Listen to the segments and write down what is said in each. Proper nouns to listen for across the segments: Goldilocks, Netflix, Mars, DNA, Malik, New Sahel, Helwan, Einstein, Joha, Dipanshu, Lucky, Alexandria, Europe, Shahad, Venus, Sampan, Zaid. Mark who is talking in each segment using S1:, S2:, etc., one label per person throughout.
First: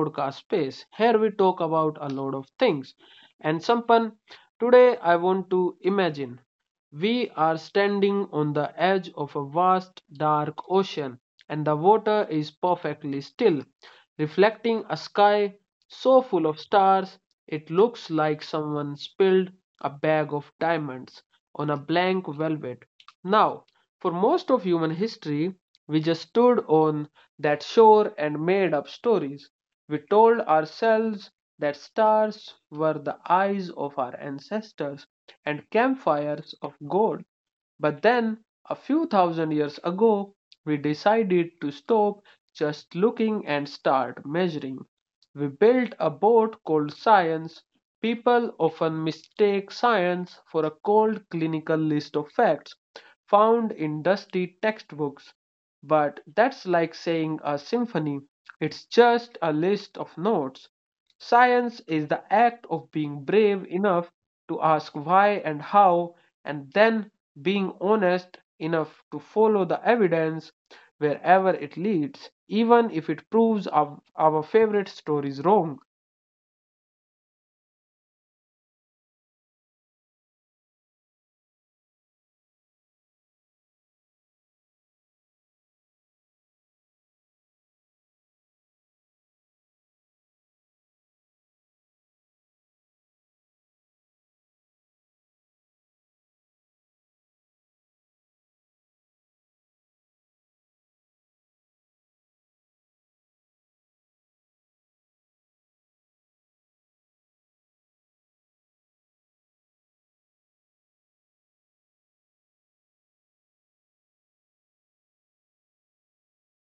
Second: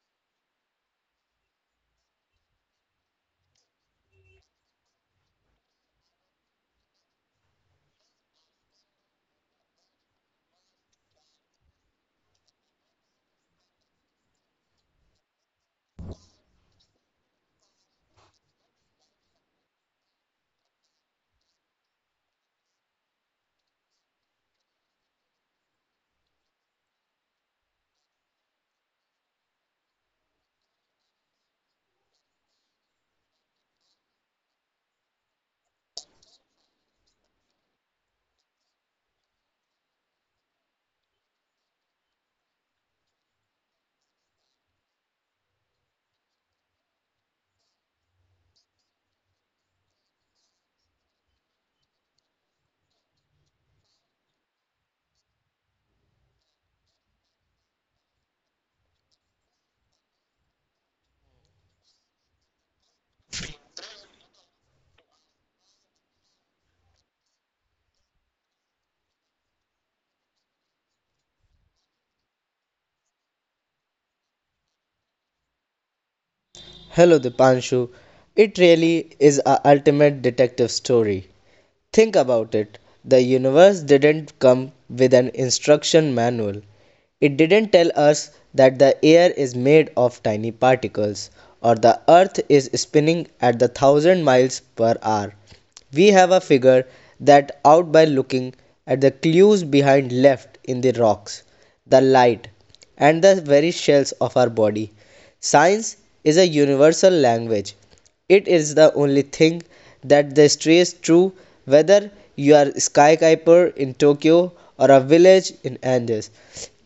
S1: podcast space. Here we talk about a lot of things. And Sampan, today I want to imagine. We are standing on the edge of a vast dark ocean, and the water is perfectly still, reflecting a sky so full of stars it looks like someone spilled a bag of diamonds on a blank velvet. Now, for most of human history, we just stood on that shore and made up stories. We told ourselves that stars were the eyes of our ancestors and campfires of gold. But then, a few thousand years ago, we decided to stop just looking and start measuring. We built a boat called science. People often mistake science for a cold clinical list of facts found in dusty textbooks. But that's like saying a symphony it's just a list of notes. Science is the act of being brave enough to ask why and how, and then being honest enough to follow the evidence wherever it leads, even if it proves our favorite stories wrong.
S2: Hello, Dipanshu. It really is a ultimate detective story. Think about it. The universe didn't come with an instruction manual. It didn't tell us that the air is made of tiny particles or the earth is spinning at the 1,000 miles per hour. We have a figure that out by looking at the clues behind left in the rocks, the light, and the very shells of our body. Science is a universal language. It is the only thing that stays true whether you are a skyscraper in Tokyo or a village in Andes.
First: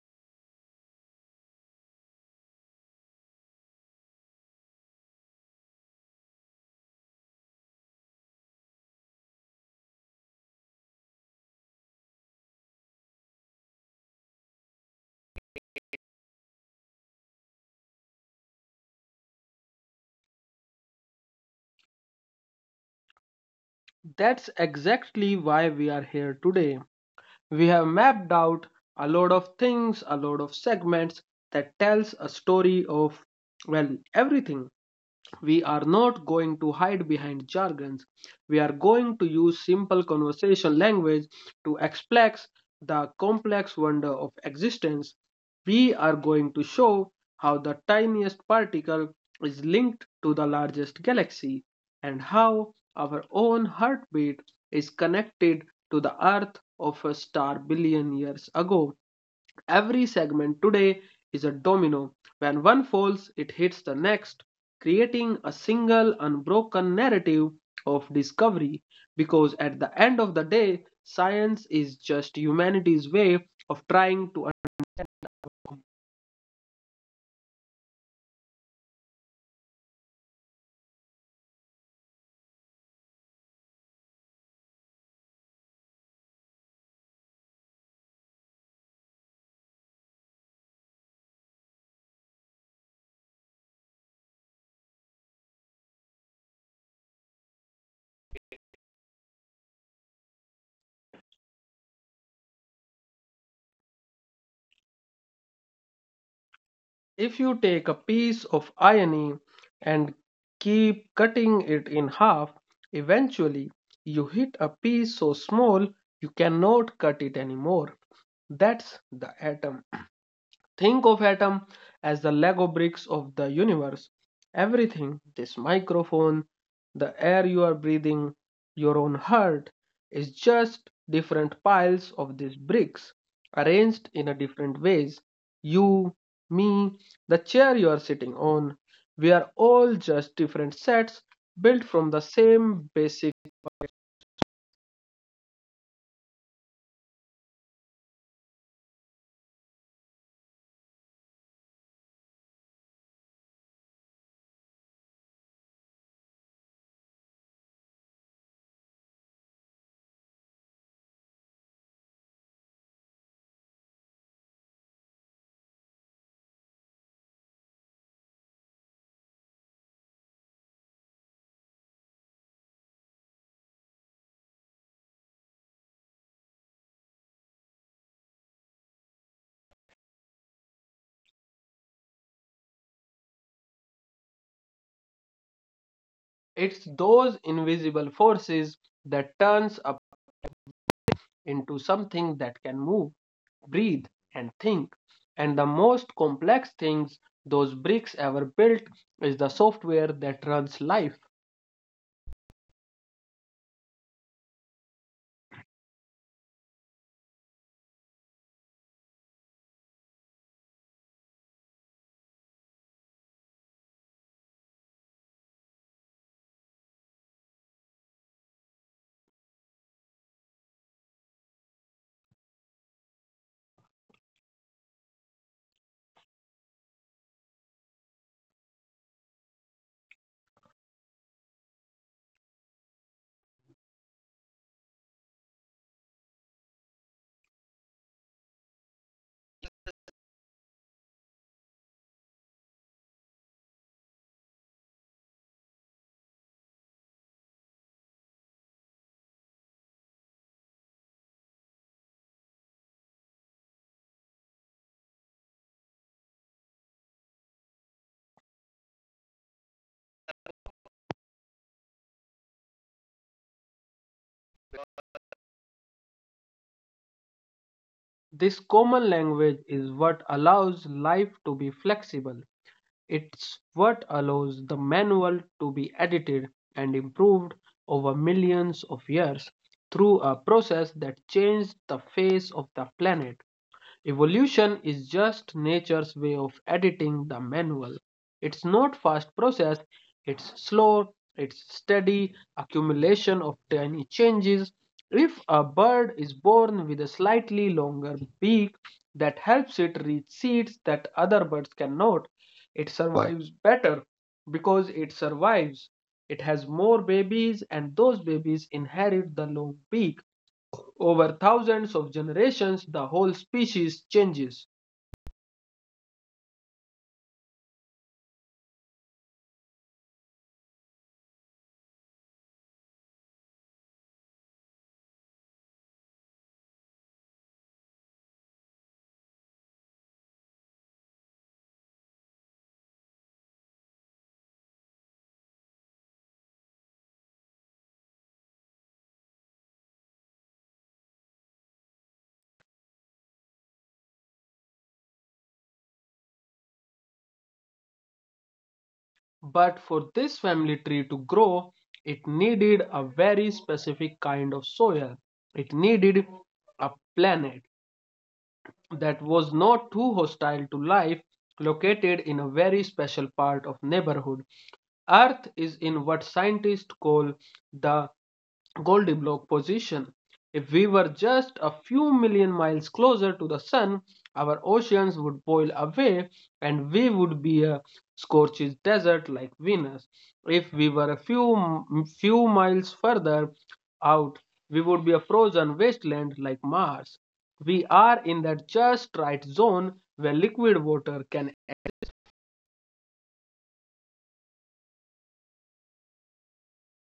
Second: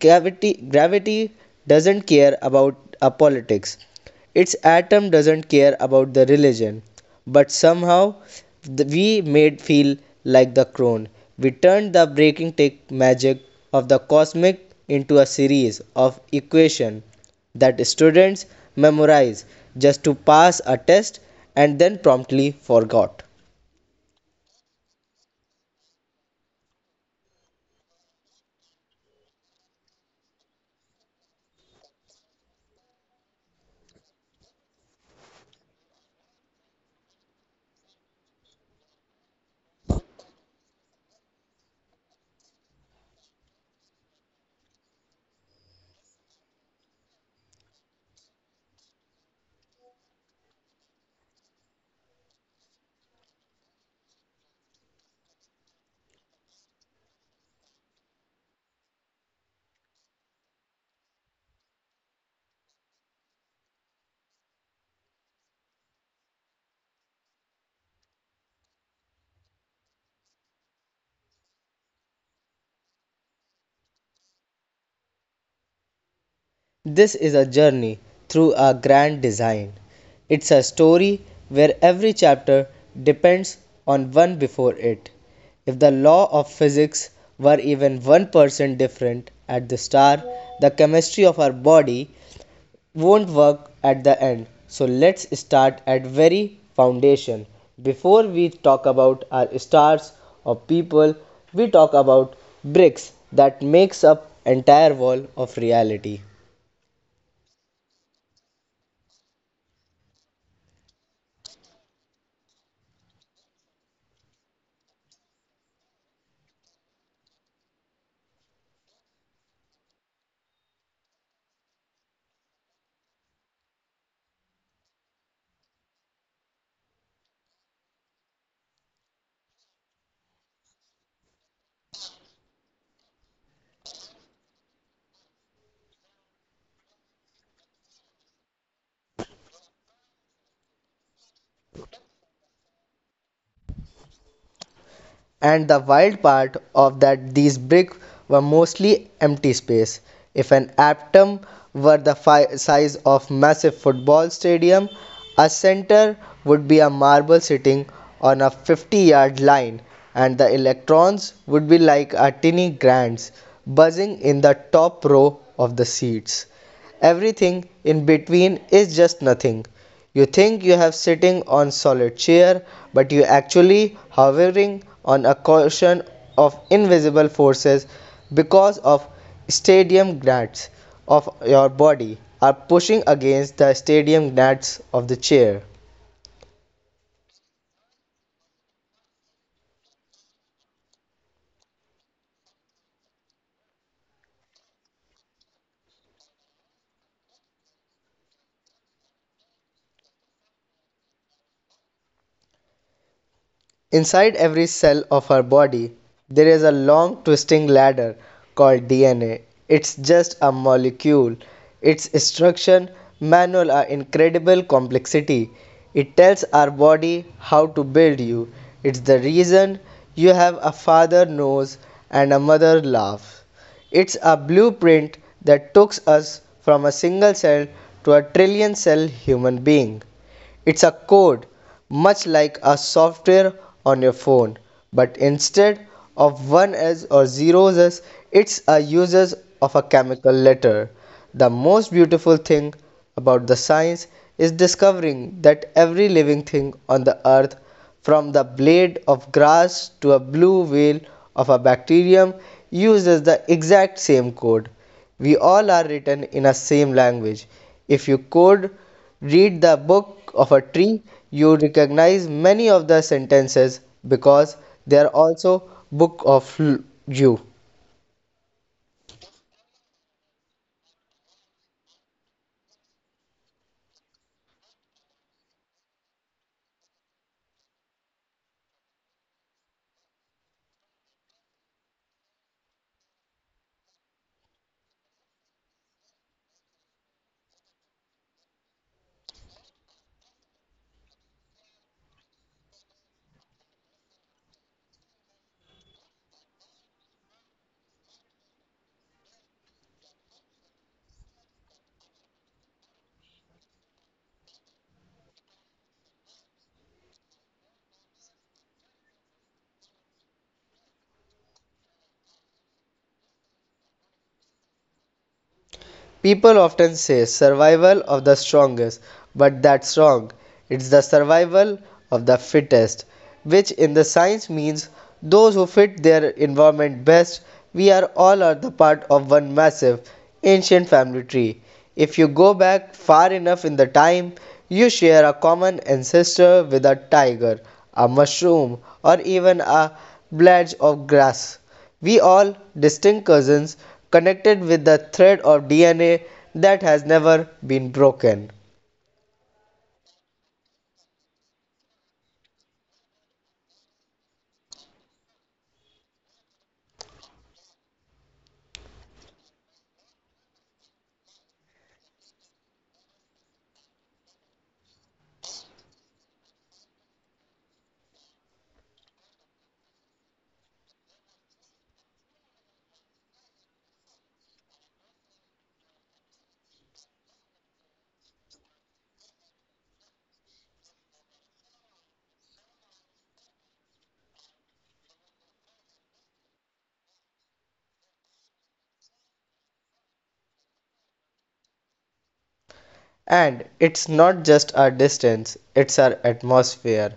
S2: Gravity doesn't care about a politics. Its atom doesn't care about the religion. But somehow we made feel like the crone. We turned the breaking tech magic of the cosmic into a series of equation that students memorize just to pass a test and then promptly forgot.
S1: That's exactly why we are here today. We have mapped out a lot of things, a lot of segments that tells a story of well everything. We are not going to hide behind jargons. We are going to use simple conversational language to express the complex wonder of existence. We are going to show how the tiniest particle is linked to the largest galaxy and how our own heartbeat is connected to the earth of a star billion years ago. Every segment today is a domino. When one falls, it hits the next, creating a single unbroken narrative of discovery. Because at the end of the day, science is just humanity's way of trying to.
S2: This is a journey through a grand design. It's a story where every chapter depends on one before it. If the law of physics were even 1% different at the star, the chemistry of our body won't work at the end, so let's start at very foundation before we talk about our stars or people we talk about bricks that makes up entire wall of reality.
S1: If you take a piece of irony and keep cutting it in half, eventually you hit a piece so small you cannot cut it anymore. That's the atom. Think of atom as the Lego bricks of the universe. Everything, this microphone, the air you are breathing, your own heart, is just different piles of these bricks arranged in a different ways. You, me, the chair you are sitting on, we are all just different sets built from the same basic.
S2: And the wild part of that these bricks were mostly empty space. If an atom were the size of massive football stadium, a center would be a marble sitting on a 50-yard line and the electrons would be like a tiny grands buzzing in the top row of the seats. Everything in between is just nothing. You think you have sitting on solid chair but you actually hovering on a cushion of invisible forces because of stadium gnats of your body are pushing against the stadium gnats of the chair.
S1: It's those invisible forces that turns up into something that can move, breathe, and think. And the most complex things those bricks ever built is the software that runs life.
S2: Inside every cell of our body, there is a long twisting ladder called DNA. It's just a molecule. Its instruction manual are incredible complexity. It tells our body how to build you. It's the reason you have a father nose and a mother laugh. It's a blueprint that took us from a single cell to a trillion cell human being. It's a code, much like a software on your phone, but instead of ones or zeros, it's a uses of a chemical letter. The most beautiful thing about the science is discovering that every living thing on the earth, from the blade of grass to a blue whale of a bacterium, uses the exact same code. We all are written in a same language. If you could read the book of a tree, you recognize many of the sentences because they are also book of you.
S1: This common language is what allows life to be flexible. It's what allows the manual to be edited and improved over millions of years through a process that changed the face of the planet. Evolution is just nature's way of editing the manual. It's not fast process, it's slow, it's steady accumulation of tiny changes. If a bird is born with a slightly longer beak that helps it reach seeds that other birds cannot, it survives better because it survives. It has more babies, and those babies inherit the long beak. Over thousands of generations, the whole species changes.
S2: People often say survival of the strongest, but that's wrong. It's the survival of the fittest, which in the science means those who fit their environment best. We are all are the part of one massive ancient family tree. If you go back far enough in the time, you share a common ancestor with a tiger, a mushroom, or even a blade of grass. We all distinct cousins connected with the thread of DNA that has never been broken.
S1: But for this family tree to grow, it needed a very specific kind of soil. It needed a planet that was not too hostile to life, located in a very special part of neighborhood. Earth is in what scientists call the Goldilocks position. If we were just a few million miles closer to the sun, our oceans would boil away and we would be a scorched desert like Venus. If we were a few miles further out, we would be a frozen wasteland like Mars. We are in that just right zone where liquid water can.
S2: And it's not just our distance, it's our atmosphere.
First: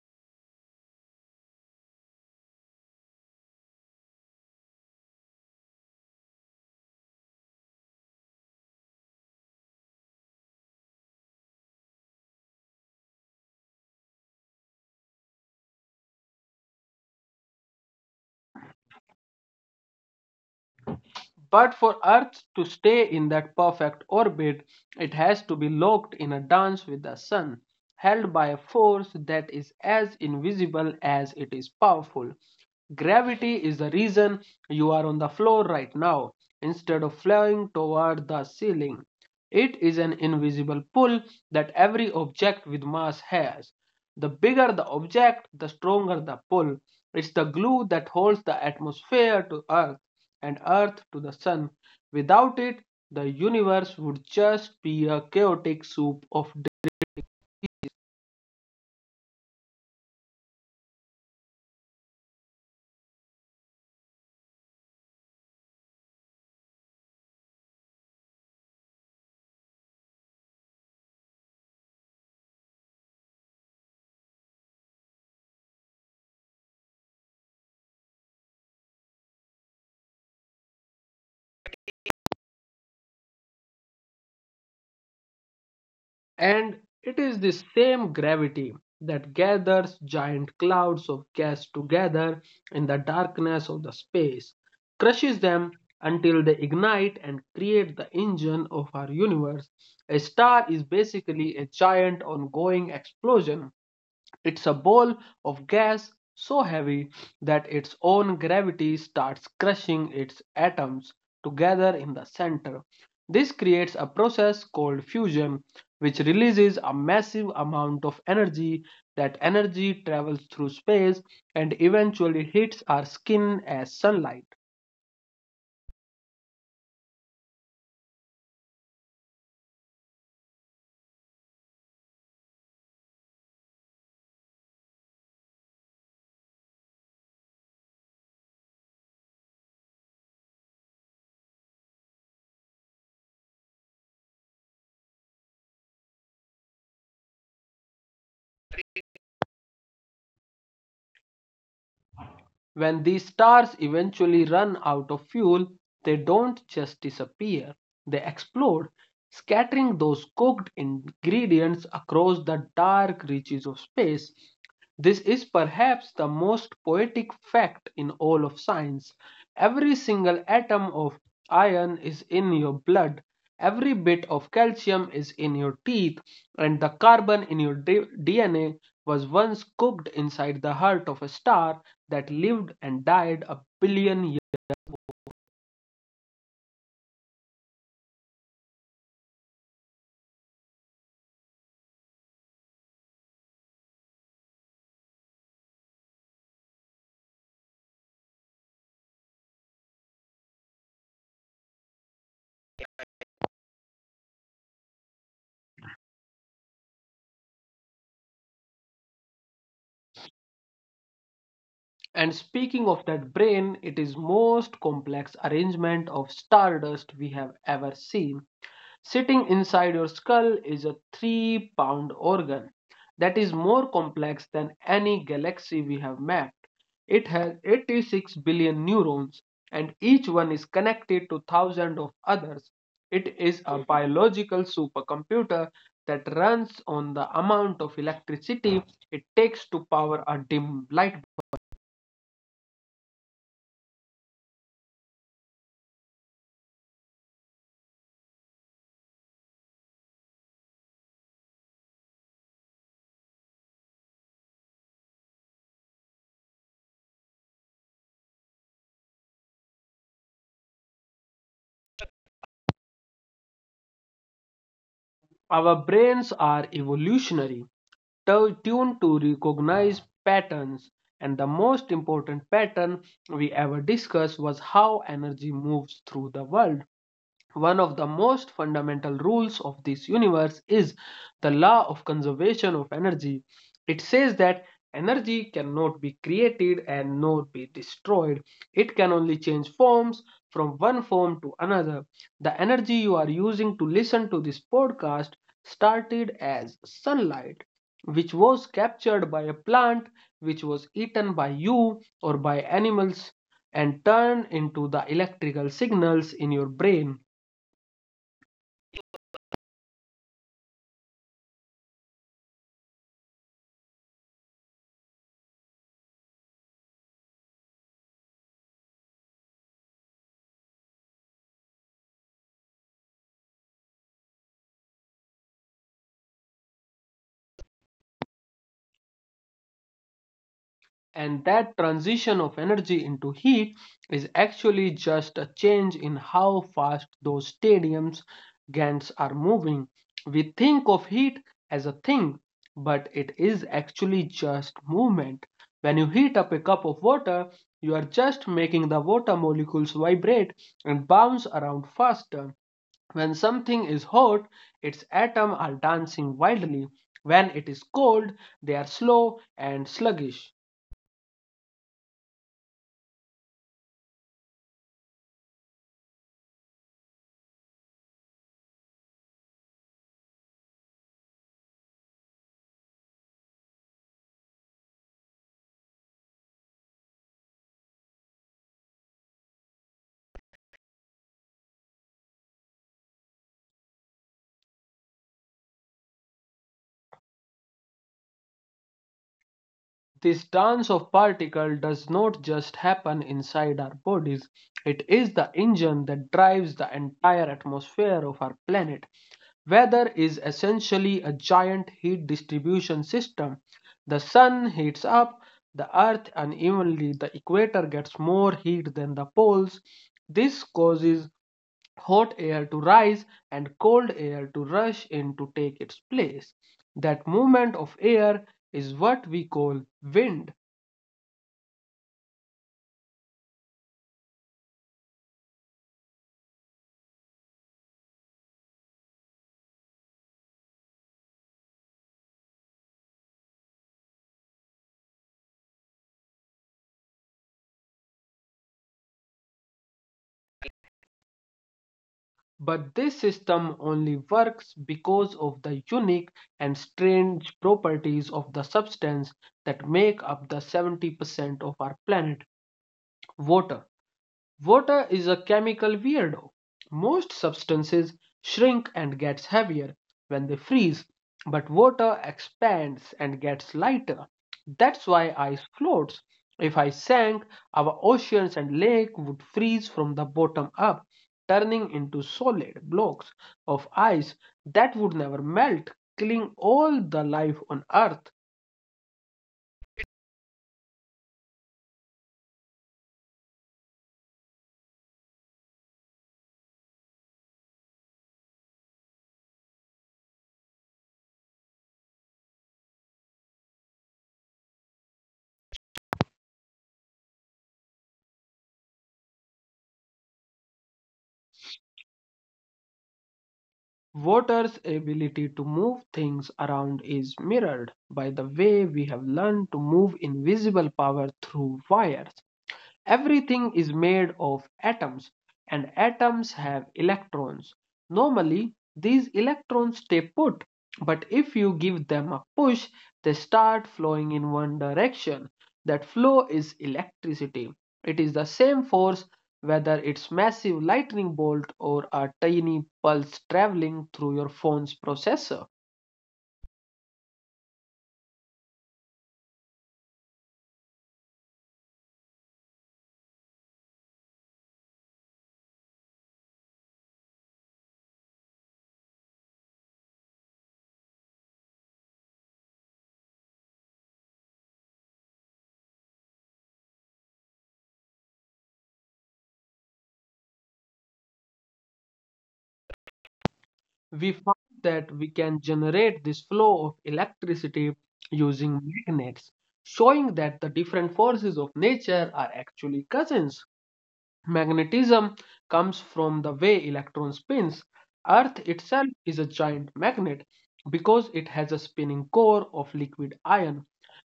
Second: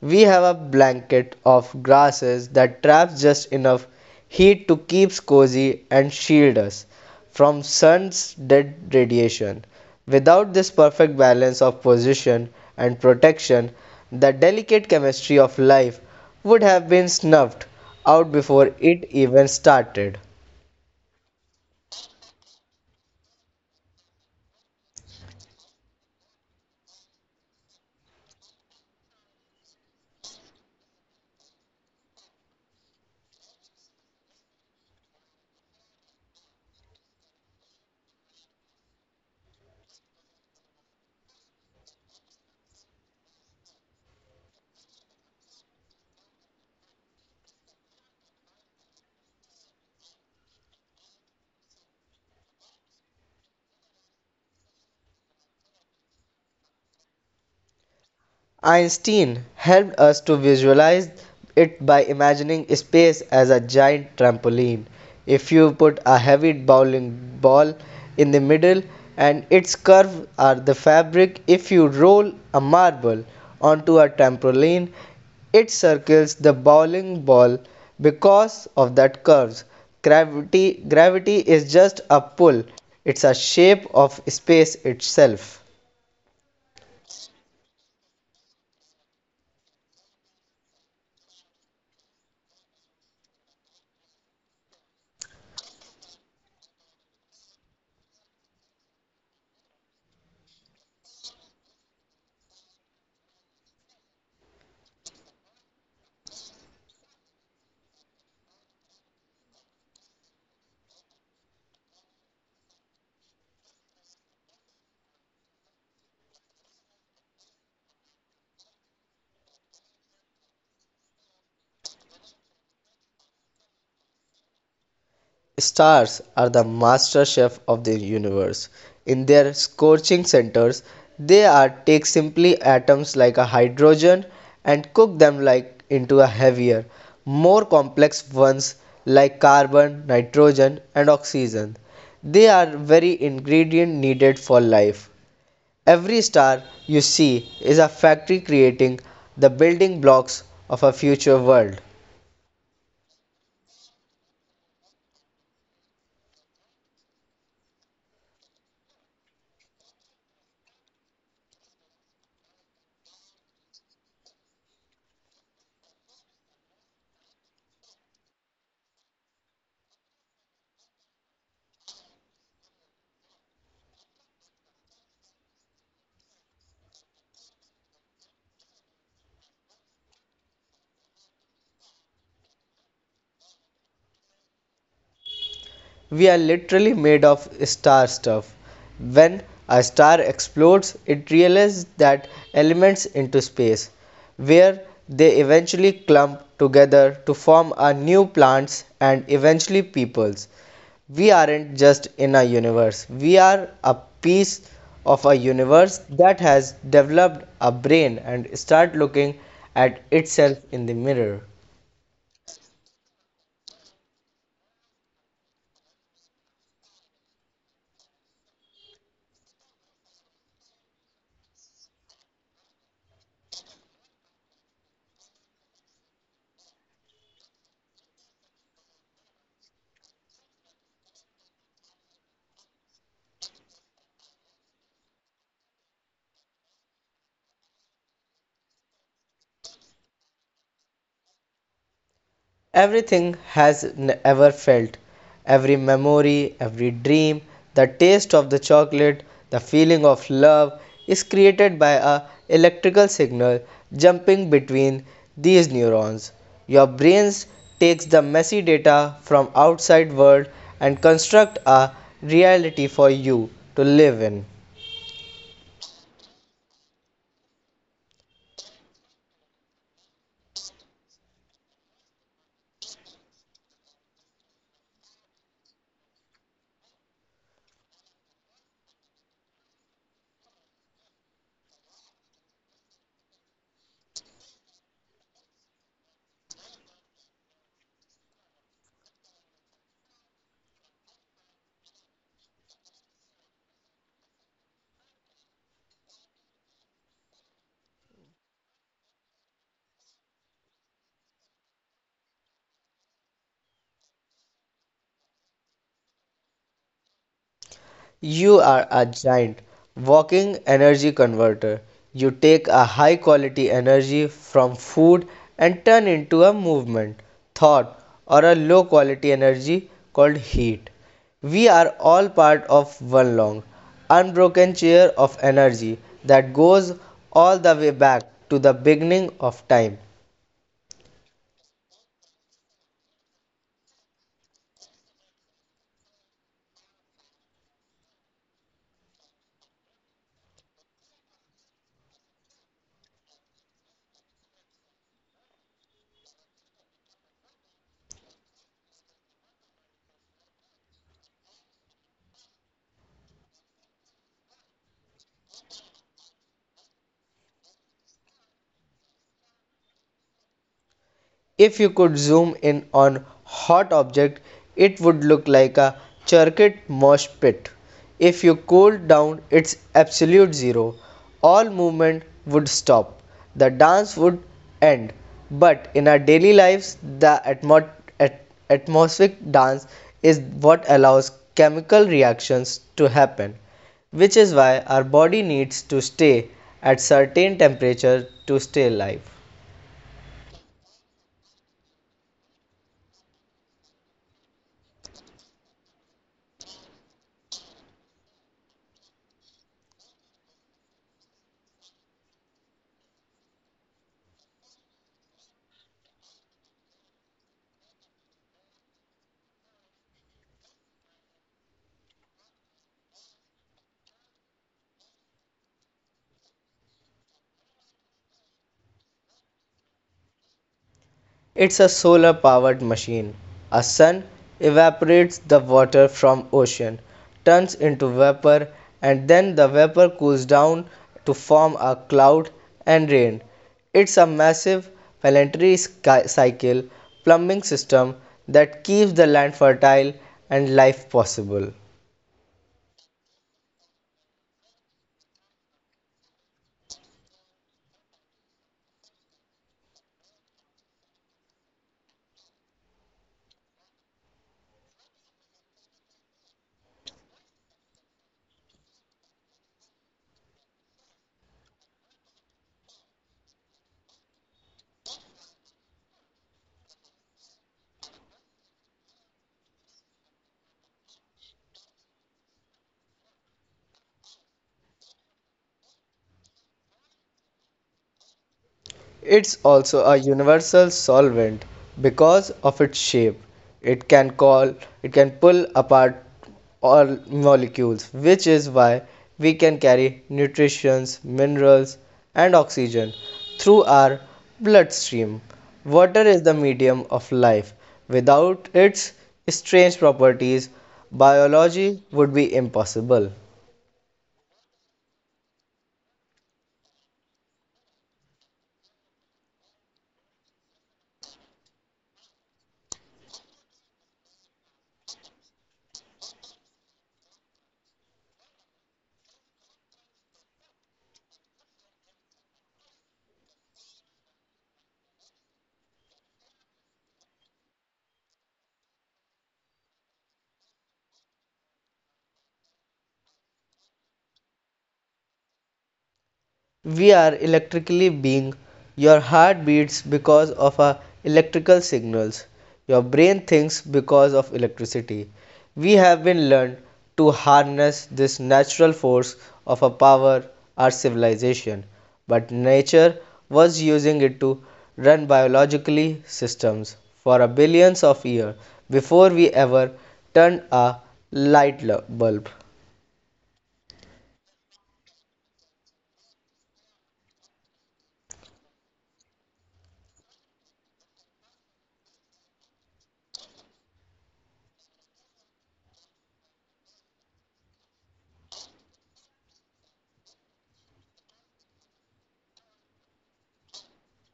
S2: We have a blanket of grasses that traps just enough heat to keep us cozy and shield us from sun's dead radiation. Without this perfect balance of position and protection, the delicate chemistry of life would have been snuffed out before it even started.
S1: But for Earth to stay in that perfect orbit, it has to be locked in a dance with the sun, held by a force that is as invisible as it is powerful. Gravity is the reason you are on the floor right now instead of flying toward the ceiling. It is an invisible pull that every object with mass has. The bigger the object, the stronger the pull. It's the glue that holds the atmosphere to Earth and Earth to the Sun. Without it, the universe would just be a chaotic soup of death.
S2: Einstein helped us to visualize it by imagining space as a giant trampoline. If you put a heavy bowling ball in the middle and its curves are the fabric, if you roll a marble onto a trampoline, it circles the bowling ball because of that curves. Gravity is just a pull. It's a shape of space itself.
S1: And it is this same gravity that gathers giant clouds of gas together in the darkness of the space, crushes them until they ignite and create the engine of our universe. A star is basically a giant ongoing explosion. It's a ball of gas so heavy that its own gravity starts crushing its atoms together in the center. This creates a process called fusion, which releases a massive amount of energy. That energy travels through space and eventually hits our skin as sunlight.
S2: Stars are the master chef of the universe. In their scorching centers, they are take simply atoms like a hydrogen and cook them like into a heavier, more complex ones like carbon, nitrogen and oxygen. They are very ingredient needed for life. Every star you see is a factory creating the building blocks of a future world.
S1: When these stars eventually run out of fuel, they don't just disappear, they explode, scattering those cooked ingredients across the dark reaches of space. This is perhaps the most poetic fact in all of science. Every single atom of iron is in your blood, every bit of calcium is in your teeth, and the carbon in your DNA was once cooked inside the heart of a star that lived and died a billion years.
S2: We are literally made of star stuff. When a star explodes, it releases that elements into space, where they eventually clump together to form a new plants and eventually peoples. We aren't just in a universe, we are a piece of a universe that has developed a brain and start looking at itself in the mirror.
S1: And speaking of that brain, it is most complex arrangement of stardust we have ever seen. Sitting inside your skull is a 3-pound organ that is more complex than any galaxy we have mapped. It has 86 billion neurons, and each one is connected to thousands of others. It is a biological supercomputer that runs on the amount of electricity it takes to power a dim light bulb.
S2: Everything has ever felt, every memory, every dream, the taste of the chocolate, the feeling of love is created by a electrical signal jumping between these neurons. Your brain takes the messy data from outside world and construct a reality for you to live in.
S1: Our brains are evolutionary tuned to recognize patterns. And the most important pattern we ever discussed was how energy moves through the world. One of the most fundamental rules of this universe is the law of conservation of energy. It says that energy cannot be created and nor be destroyed. It can only change forms from one form to another. The energy you are using to listen to this podcast started as sunlight, which was captured by a plant, which was eaten by you or by animals, and turned into the electrical signals in your brain.
S2: You are a giant walking energy converter. You take a high quality energy from food and turn into a movement, thought, or a low quality energy called heat. We are all part of one long, unbroken chain of energy that goes all the way back to the beginning of time.
S1: And that transition of energy into heat is actually just a change in how fast those stadiums GANs are moving. We think of heat as a thing, but it is actually just movement. When you heat up a cup of water, you are just making the water molecules vibrate and bounce around faster. When something is hot, its atoms are dancing wildly. When it is cold, they are slow and sluggish.
S2: If you could zoom in on hot object, it would look like a circuit mosh pit. If you cooled down its absolute zero, all movement would stop. The dance would end. But in our daily lives, the at- atmospheric dance is what allows chemical reactions to happen, which is why our body needs to stay at certain temperature to stay alive.
S1: This dance of particles does not just happen inside our bodies. It is the engine that drives the entire atmosphere of our planet. Weather is essentially a giant heat distribution system. The sun heats up the earth unevenly. The equator gets more heat than the poles. This causes hot air to rise and cold air to rush in to take its place. That movement of air is what we call wind.
S2: It's a solar powered machine. A sun evaporates the water from ocean, turns into vapor and then the vapor cools down to form a cloud and rain. It's a massive planetary cycle plumbing system that keeps the land fertile and life possible.
S1: But this system only works because of the unique and strange properties of the substance that make up the 70% of our planet water. Water is a chemical weirdo. Most substances shrink and gets heavier when they freeze, but water expands and gets lighter. That's why ice floats. If I sank, our oceans and lake would freeze from the bottom up, turning into solid blocks of ice that would never melt, killing all the life on earth.
S2: It's also a universal solvent because of its shape. It can call it can pull apart all molecules, which is why we can carry nutrients, minerals and oxygen through our bloodstream. Water is the medium of life. Without its strange properties, biology would be impossible.
S1: Water's ability to move things around is mirrored by the way we have learned to move invisible power through wires. Everything is made of atoms, and atoms have electrons. Normally, these electrons stay put, but if you give them a push, they start flowing in one direction. That flow is electricity. It is the same force whether it's massive lightning bolt or a tiny pulse traveling through your phone's processor.
S2: We are electrically being. Your heart beats because of our electrical signals. Your brain thinks because of electricity. We have been learned to harness this natural force of our power, our civilization, but nature was using it to run biologically systems for a billions of years before we ever turned a light bulb.
S1: We found that we can generate this flow of electricity using magnets, showing that the different forces of nature are actually cousins. Magnetism comes from the way electron spins. Earth itself is a giant magnet because it has a spinning core of liquid iron.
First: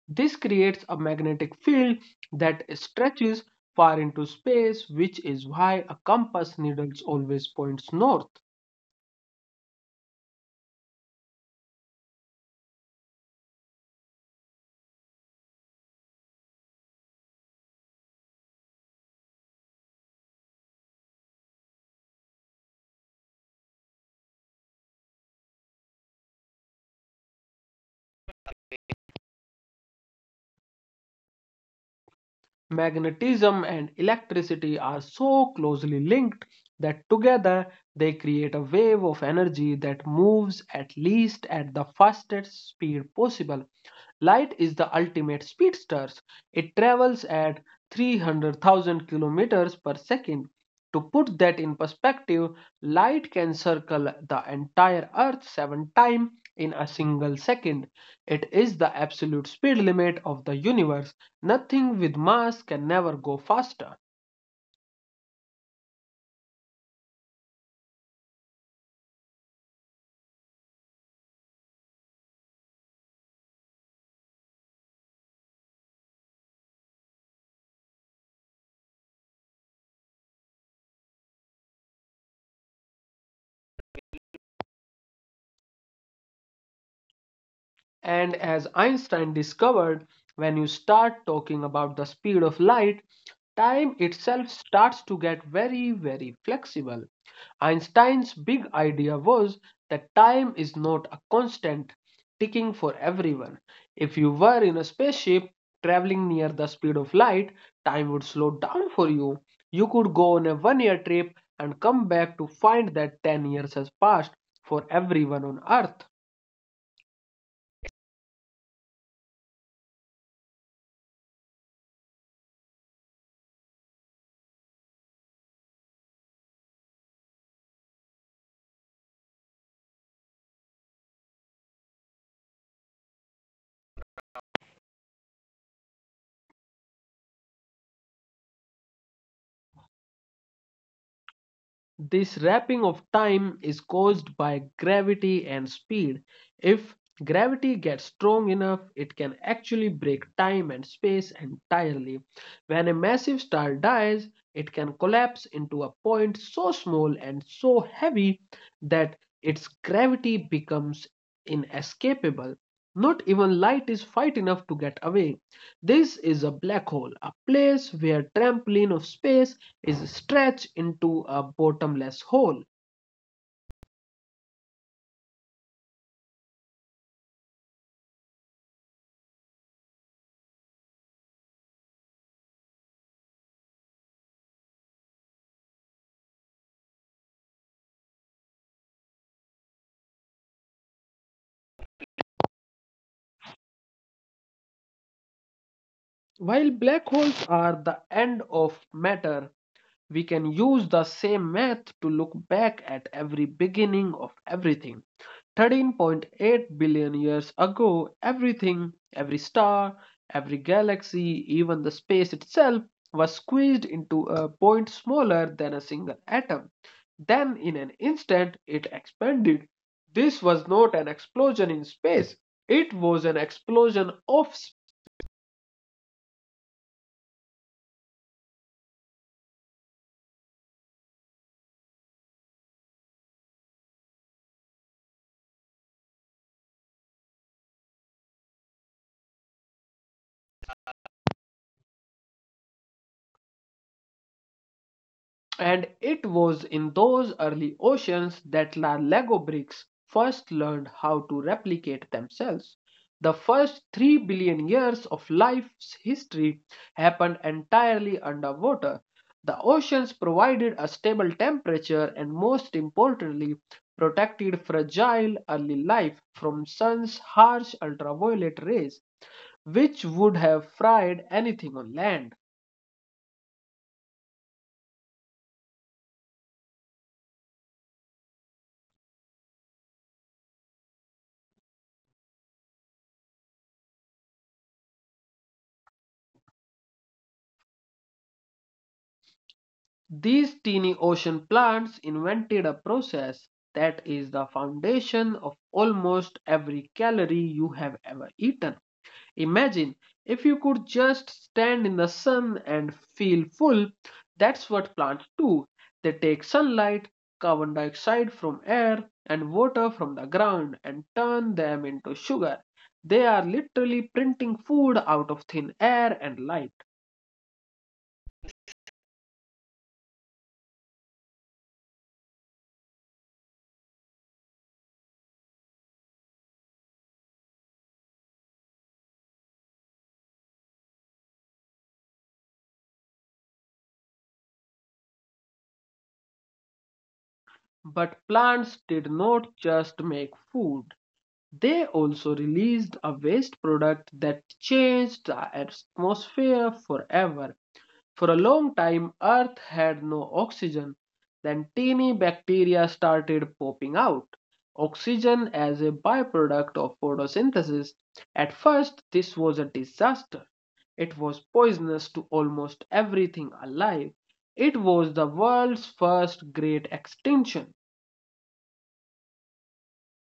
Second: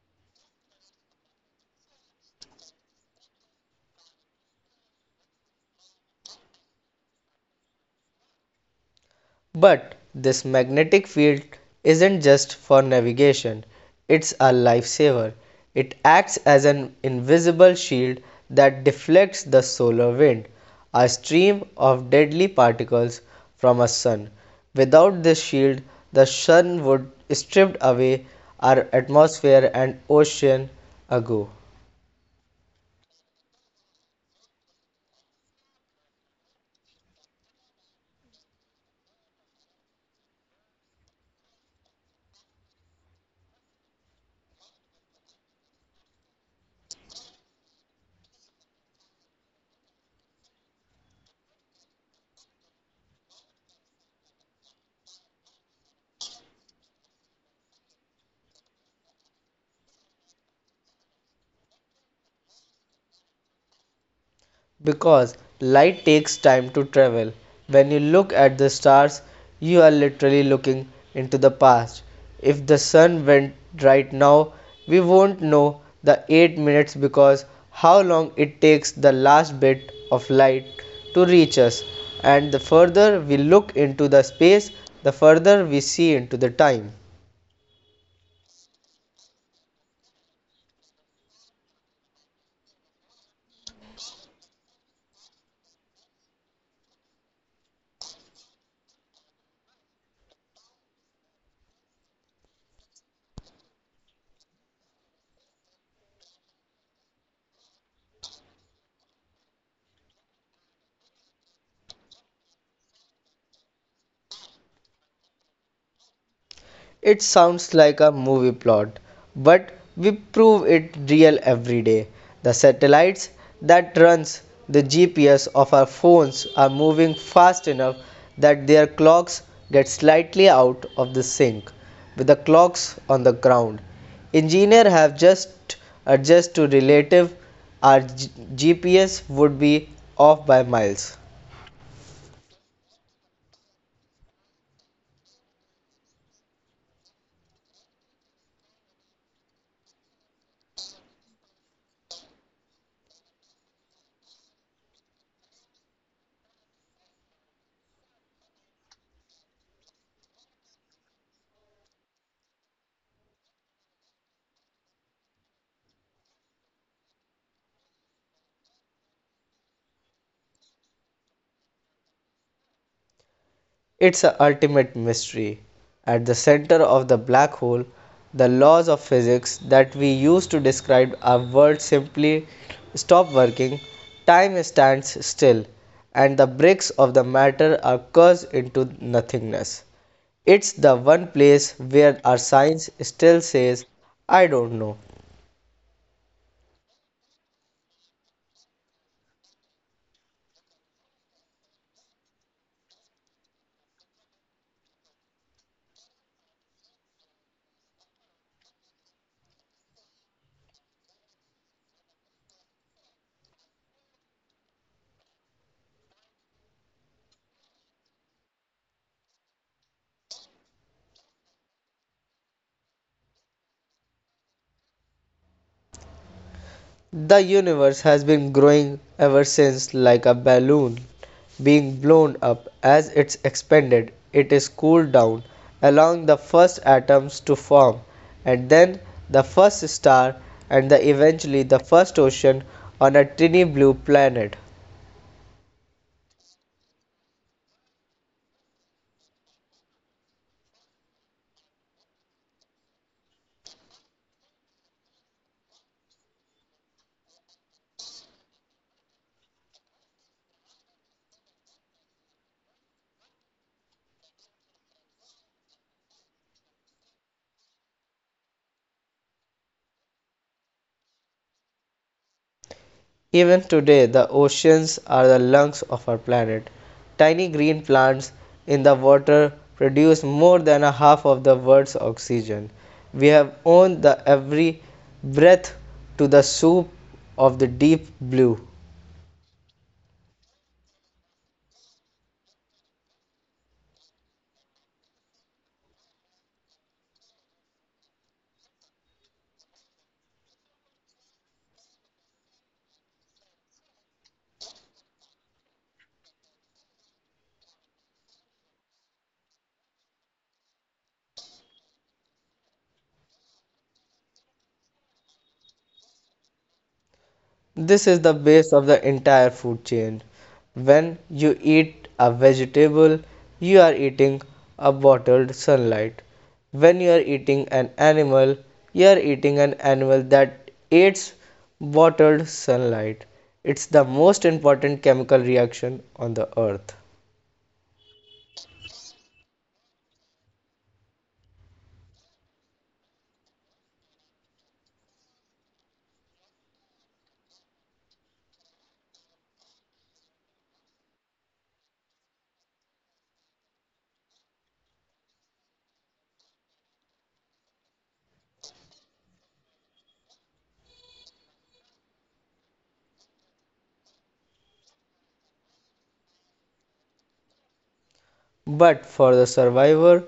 S1: This creates a magnetic field that stretches far into space, which is why a compass needle always points north.
S2: But this magnetic field isn't just for navigation, it's a lifesaver. It acts as an invisible shield that deflects the solar wind, a stream of deadly particles from a sun. Without this shield, the sun would stripped away our atmosphere and ocean ago.
S1: Magnetism and electricity are so closely linked that together they create a wave of energy that moves at least at the fastest speed possible. Light is the ultimate speedster. It travels at 300,000 kilometers per second. To put that in perspective, light can circle the entire Earth seven times in a single second. It is the absolute speed limit of the universe. Nothing with mass can ever go faster.
S2: Because light takes time to travel. When you look at the stars, you are literally looking into the past. If the sun went right now, we won't know the 8 minutes because how long it takes the last bit of light to reach us. And the further we look into the space, the further we see into the time.
S1: And as Einstein discovered, when you start talking about the speed of light, time itself starts to get very, very flexible. Einstein's big idea was that time is not a constant ticking for everyone. If you were in a spaceship traveling near the speed of light, time would slow down for you. You could go on a 1 year trip and come back to find that 10 years has passed for everyone on Earth.
S2: It sounds like a movie plot, but we prove it real every day. The satellites that runs the GPS of our phones are moving fast enough that their clocks get slightly out of the sync with the clocks on the ground. Engineers have just adjusted to relative our GPS would be off by miles.
S1: This wrapping of time is caused by gravity and speed. If gravity gets strong enough, it can actually break time and space entirely. When a massive star dies, it can collapse into a point so small and so heavy that its gravity becomes inescapable. Not even light is fight enough to get away. This is a black hole, a place where trampoline of space is stretched into a bottomless hole.
S2: It's an ultimate mystery. At the center of the black hole, the laws of physics that we use to describe our world simply stop working, time stands still, and the bricks of the matter are cast into nothingness. It's the one place where our science still says, I don't know.
S1: While black holes are the end of matter, we can use the same math to look back at every beginning of everything. 13.8 billion years ago, everything, every star, every galaxy, even the space itself, was squeezed into a point smaller than a single atom. Then, in an instant, it expanded. This was not an explosion in space, it was an explosion of.
S2: The universe has been growing ever since, like a balloon being blown up. As it's expanded, it is cooled down, allowing the first atoms to form, and then the first star, and the eventually the first ocean on a tiny blue planet.
S1: And it was in those early oceans that La Lego bricks first learned how to replicate themselves. The first 3 billion years of life's history happened entirely underwater. The oceans provided a stable temperature and, most importantly, protected fragile early life from sun's harsh ultraviolet rays, which would have fried anything on land.
S2: Even today, the oceans are the lungs of our planet. Tiny green plants in the water produce more than a half of the world's oxygen. We have owned the every breath to the soup of the deep blue.
S1: These teeny ocean plants invented a process that is the foundation of almost every calorie you have ever eaten. Imagine if you could just stand in the sun and feel full. That's what plants do. They take sunlight, carbon dioxide from air, and water from the ground and turn them into sugar. They are literally printing food out of thin air and light.
S2: This is the base of the entire food chain. When you eat a vegetable, you are eating a bottled sunlight. When you are eating an animal, you are eating an animal that eats bottled sunlight. It's the most important chemical reaction on the earth.
S1: But plants did not just make food. They also released a waste product that changed the atmosphere forever. For a long time, Earth had no oxygen. Then tiny bacteria started popping out. Oxygen as a byproduct of photosynthesis. At first, this was a disaster. It was poisonous to almost everything alive. It was the world's first great extinction.
S2: But for the survivor,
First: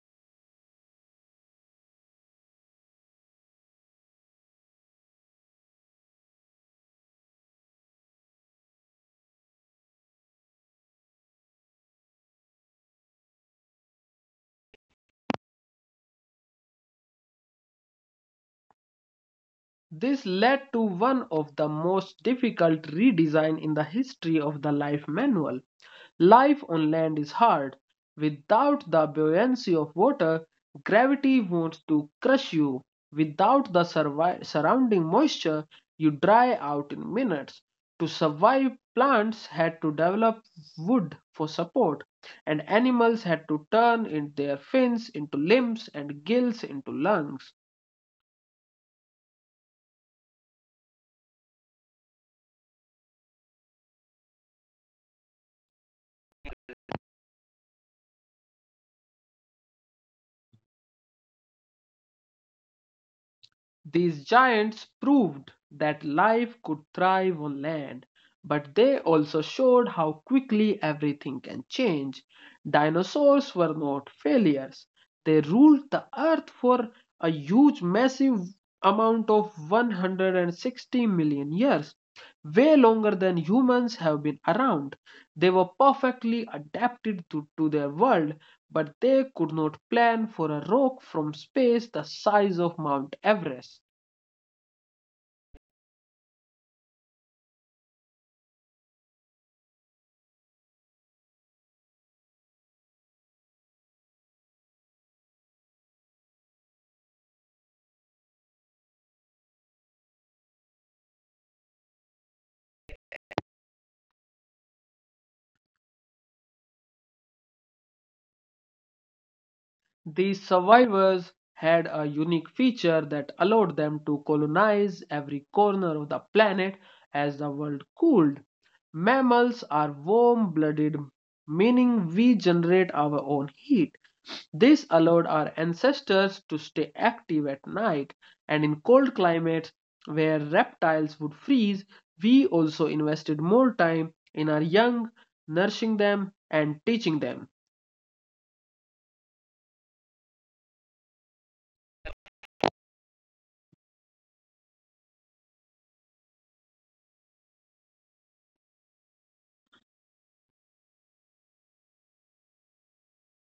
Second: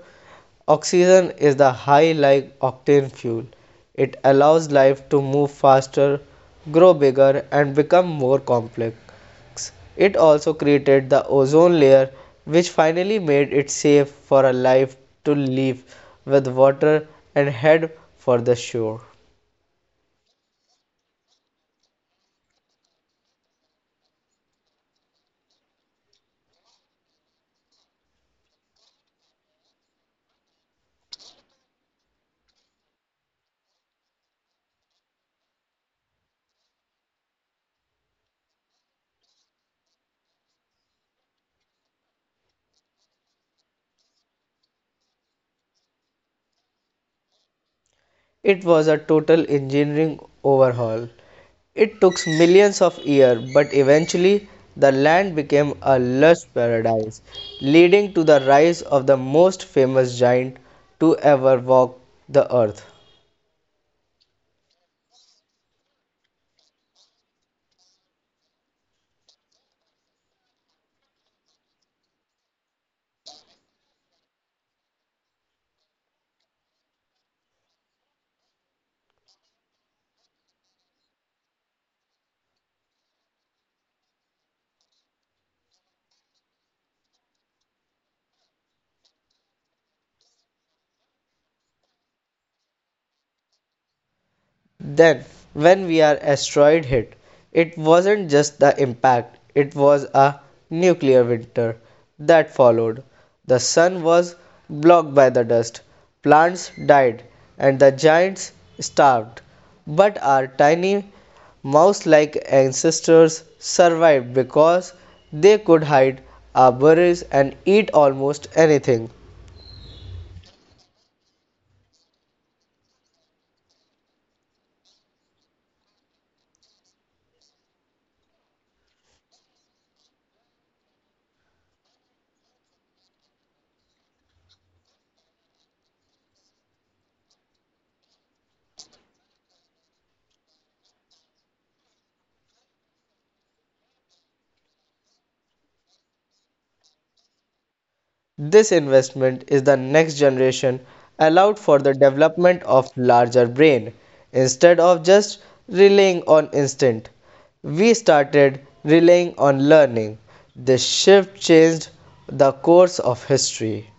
S2: oxygen is the high like octane fuel. It allows life to move faster, grow bigger, and become more complex. It also created the ozone layer, which finally made it safe for a life to live with water and head for the shore.
S1: This led to one of the most difficult redesigns in the history of the life manual. Life on land is hard. Without the buoyancy of water, gravity wants to crush you. Without the surrounding moisture, you dry out in minutes. To survive, plants had to develop wood for support, and animals had to turn in their fins into limbs and gills into lungs.
S2: It was a total engineering overhaul. It took millions of years, but eventually the land became a lush paradise, leading to the rise of the most famous giant to ever walk the earth.
S1: These giants proved that life could thrive on land, but they also showed how quickly everything can change. Dinosaurs were not failures, they ruled the earth for a huge, massive amount of 160 million years, way longer than humans have been around. They were perfectly adapted to their world, but they could not plan for a rock from space the size of Mount Everest.
S2: Then, when we are asteroid hit, it wasn't just the impact, it was a nuclear winter that followed. The sun was blocked by the dust, plants died, and the giants starved. But our tiny mouse like ancestors survived because they could hide our berries and eat almost anything.
S1: These survivors had a unique feature that allowed them to colonize every corner of the planet as the world cooled. Mammals are warm blooded, meaning we generate our own heat. This allowed our ancestors to stay active at night, and in cold climates where reptiles would freeze, we also invested more time in our young, nourishing them and teaching them.
S2: This investment is the next generation allowed for the development of larger brain instead of just relying on instinct. We started relying on learning. This shift changed the course of history.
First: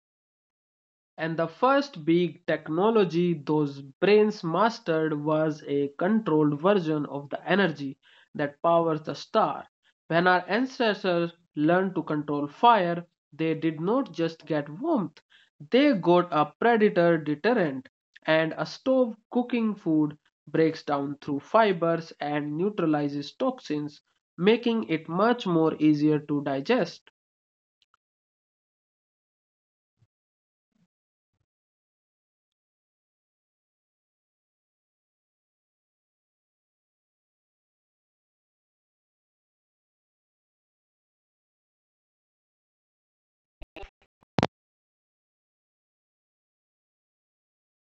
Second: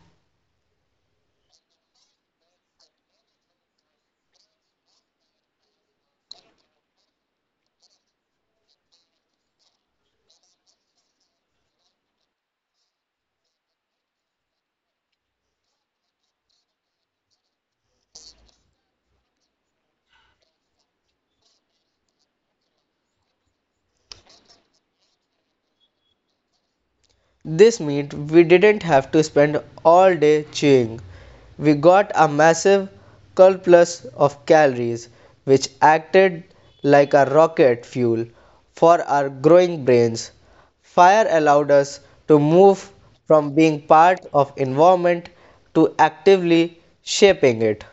S1: And the first big technology those brains mastered was a controlled version of the energy that powers the star. When our ancestors learned to control fire, they did not just get warmth, they got a predator deterrent. And a stove cooking food breaks down through fibers and neutralizes toxins, making it much more easier to digest.
S2: This meant we didn't have to spend all day chewing. We got a massive surplus of calories, which acted like a rocket fuel for our growing brains. Fire allowed us to move from being part of environment to actively shaping it.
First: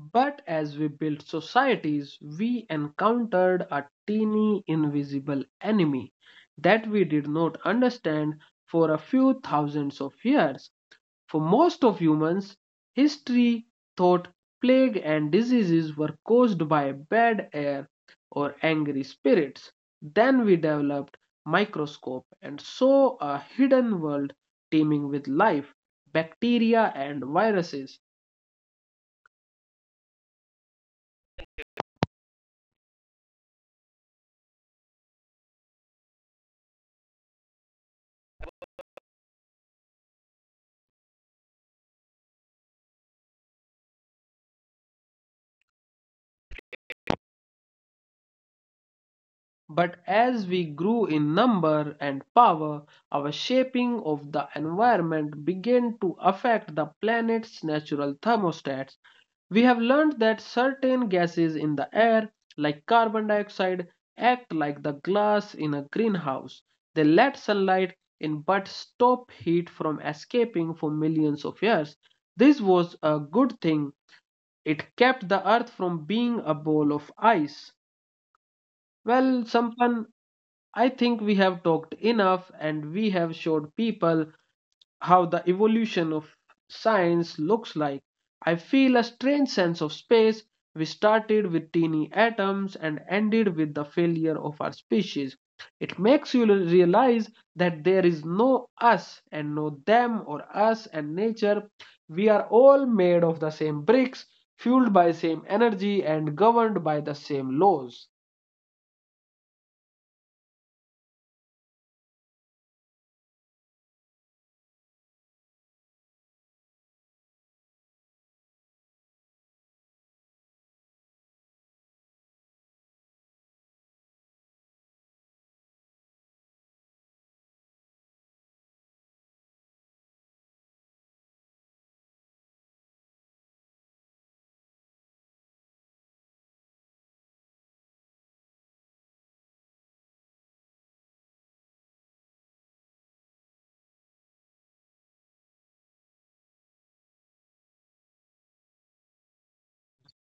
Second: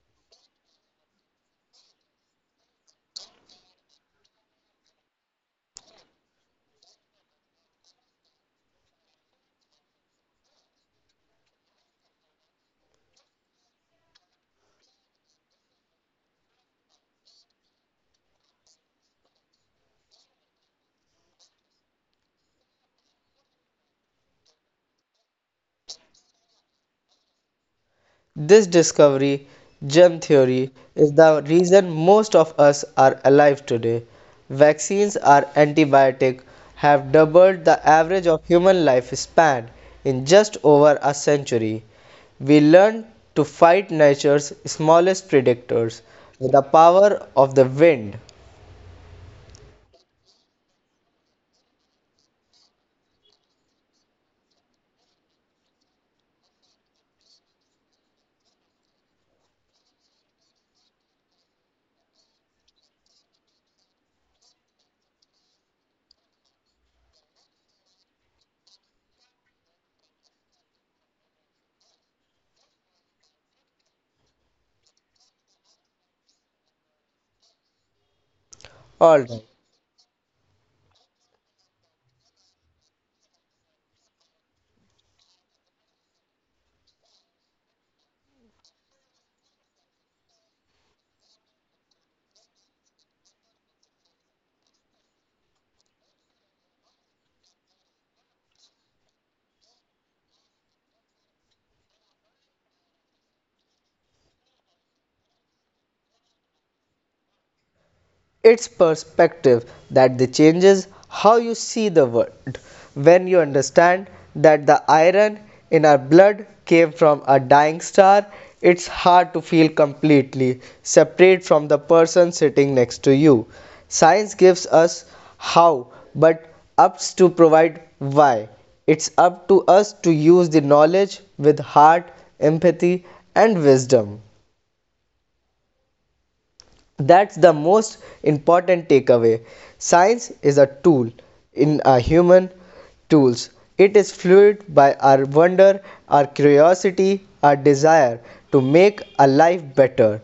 S1: But as we built societies, we encountered a teeny invisible enemy that we did not understand for a few thousands of years. For most of humans, history thought plague and diseases were caused by bad air or angry spirits. Then we developed microscope and saw a hidden world teeming with life, bacteria and viruses.
S2: This discovery, germ theory, is the reason most of us are alive today. Vaccines are antibiotic have doubled the average of human lifespan in just over a century. We learned to fight nature's smallest predators with the power of the wind.
S1: But as we grew in number and power, our shaping of the environment began to affect the planet's natural thermostats. We have learned that certain gases in the air, like carbon dioxide, act like the glass in a greenhouse. They let sunlight in but stop heat from escaping for millions of years. This was a good thing. It kept the earth from being a ball of ice.
S2: All right.
S1: Well, Sampan, I think we have talked enough and we have showed people how the evolution of science looks like. I feel a strange sense of space. We started with teeny atoms and ended with the failure of our species. It makes you realize that there is no us and no them or us and nature. We are all made of the same bricks, fueled by same energy and governed by the same laws.
S2: It's perspective that the changes how you see the world. When you understand that the iron in our blood came from a dying star, it's hard to feel completely separate from the person sitting next to you. Science gives us how, but ups to provide why. It's up to us to use the knowledge with heart, empathy, and wisdom. That's the most important takeaway. Science is a tool in our human tools. It is fueled by our wonder, our curiosity, our desire to make a life better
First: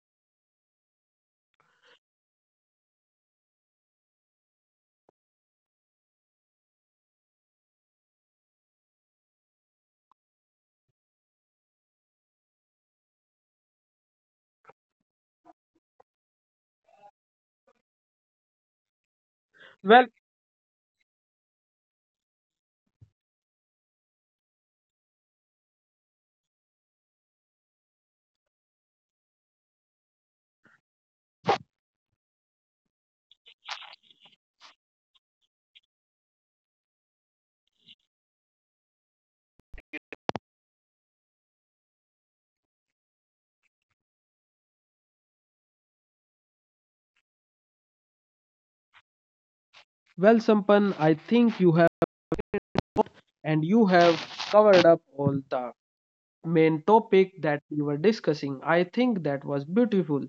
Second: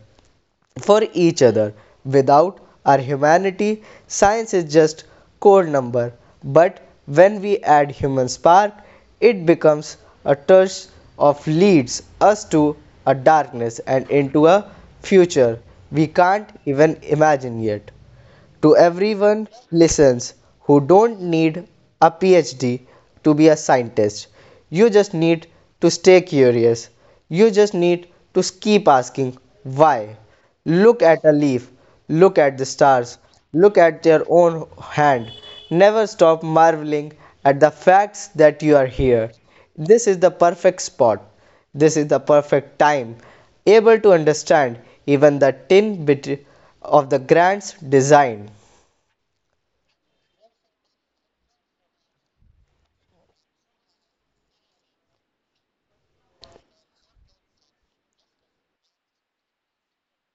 S2: for each other. Without our humanity, science is just cold number. But when we add human spark, it becomes a touch of leads us to a darkness and into a future we can't even imagine yet. To everyone
S1: Well,
S2: listens who don't need a PhD to be a scientist. You just need to stay curious. You just need to keep asking why. Look at a leaf, look at the stars, look at your own hand. Never stop marveling at the facts that you are here. This is the perfect spot. This is the perfect time, able to understand even the tin bit of the grand's design.
S1: Well, Sampan, I think you have and you have covered up all the main topic that we were discussing. I think that was beautiful.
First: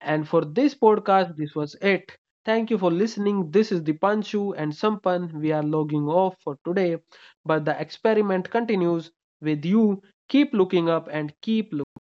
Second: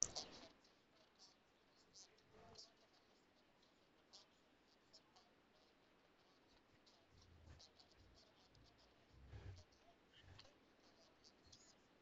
S1: And for this podcast, this was it. Thank you for listening. This is the Dipanshu and Sampan. We are logging off for today, but the experiment continues with you. Keep looking up and keep looking.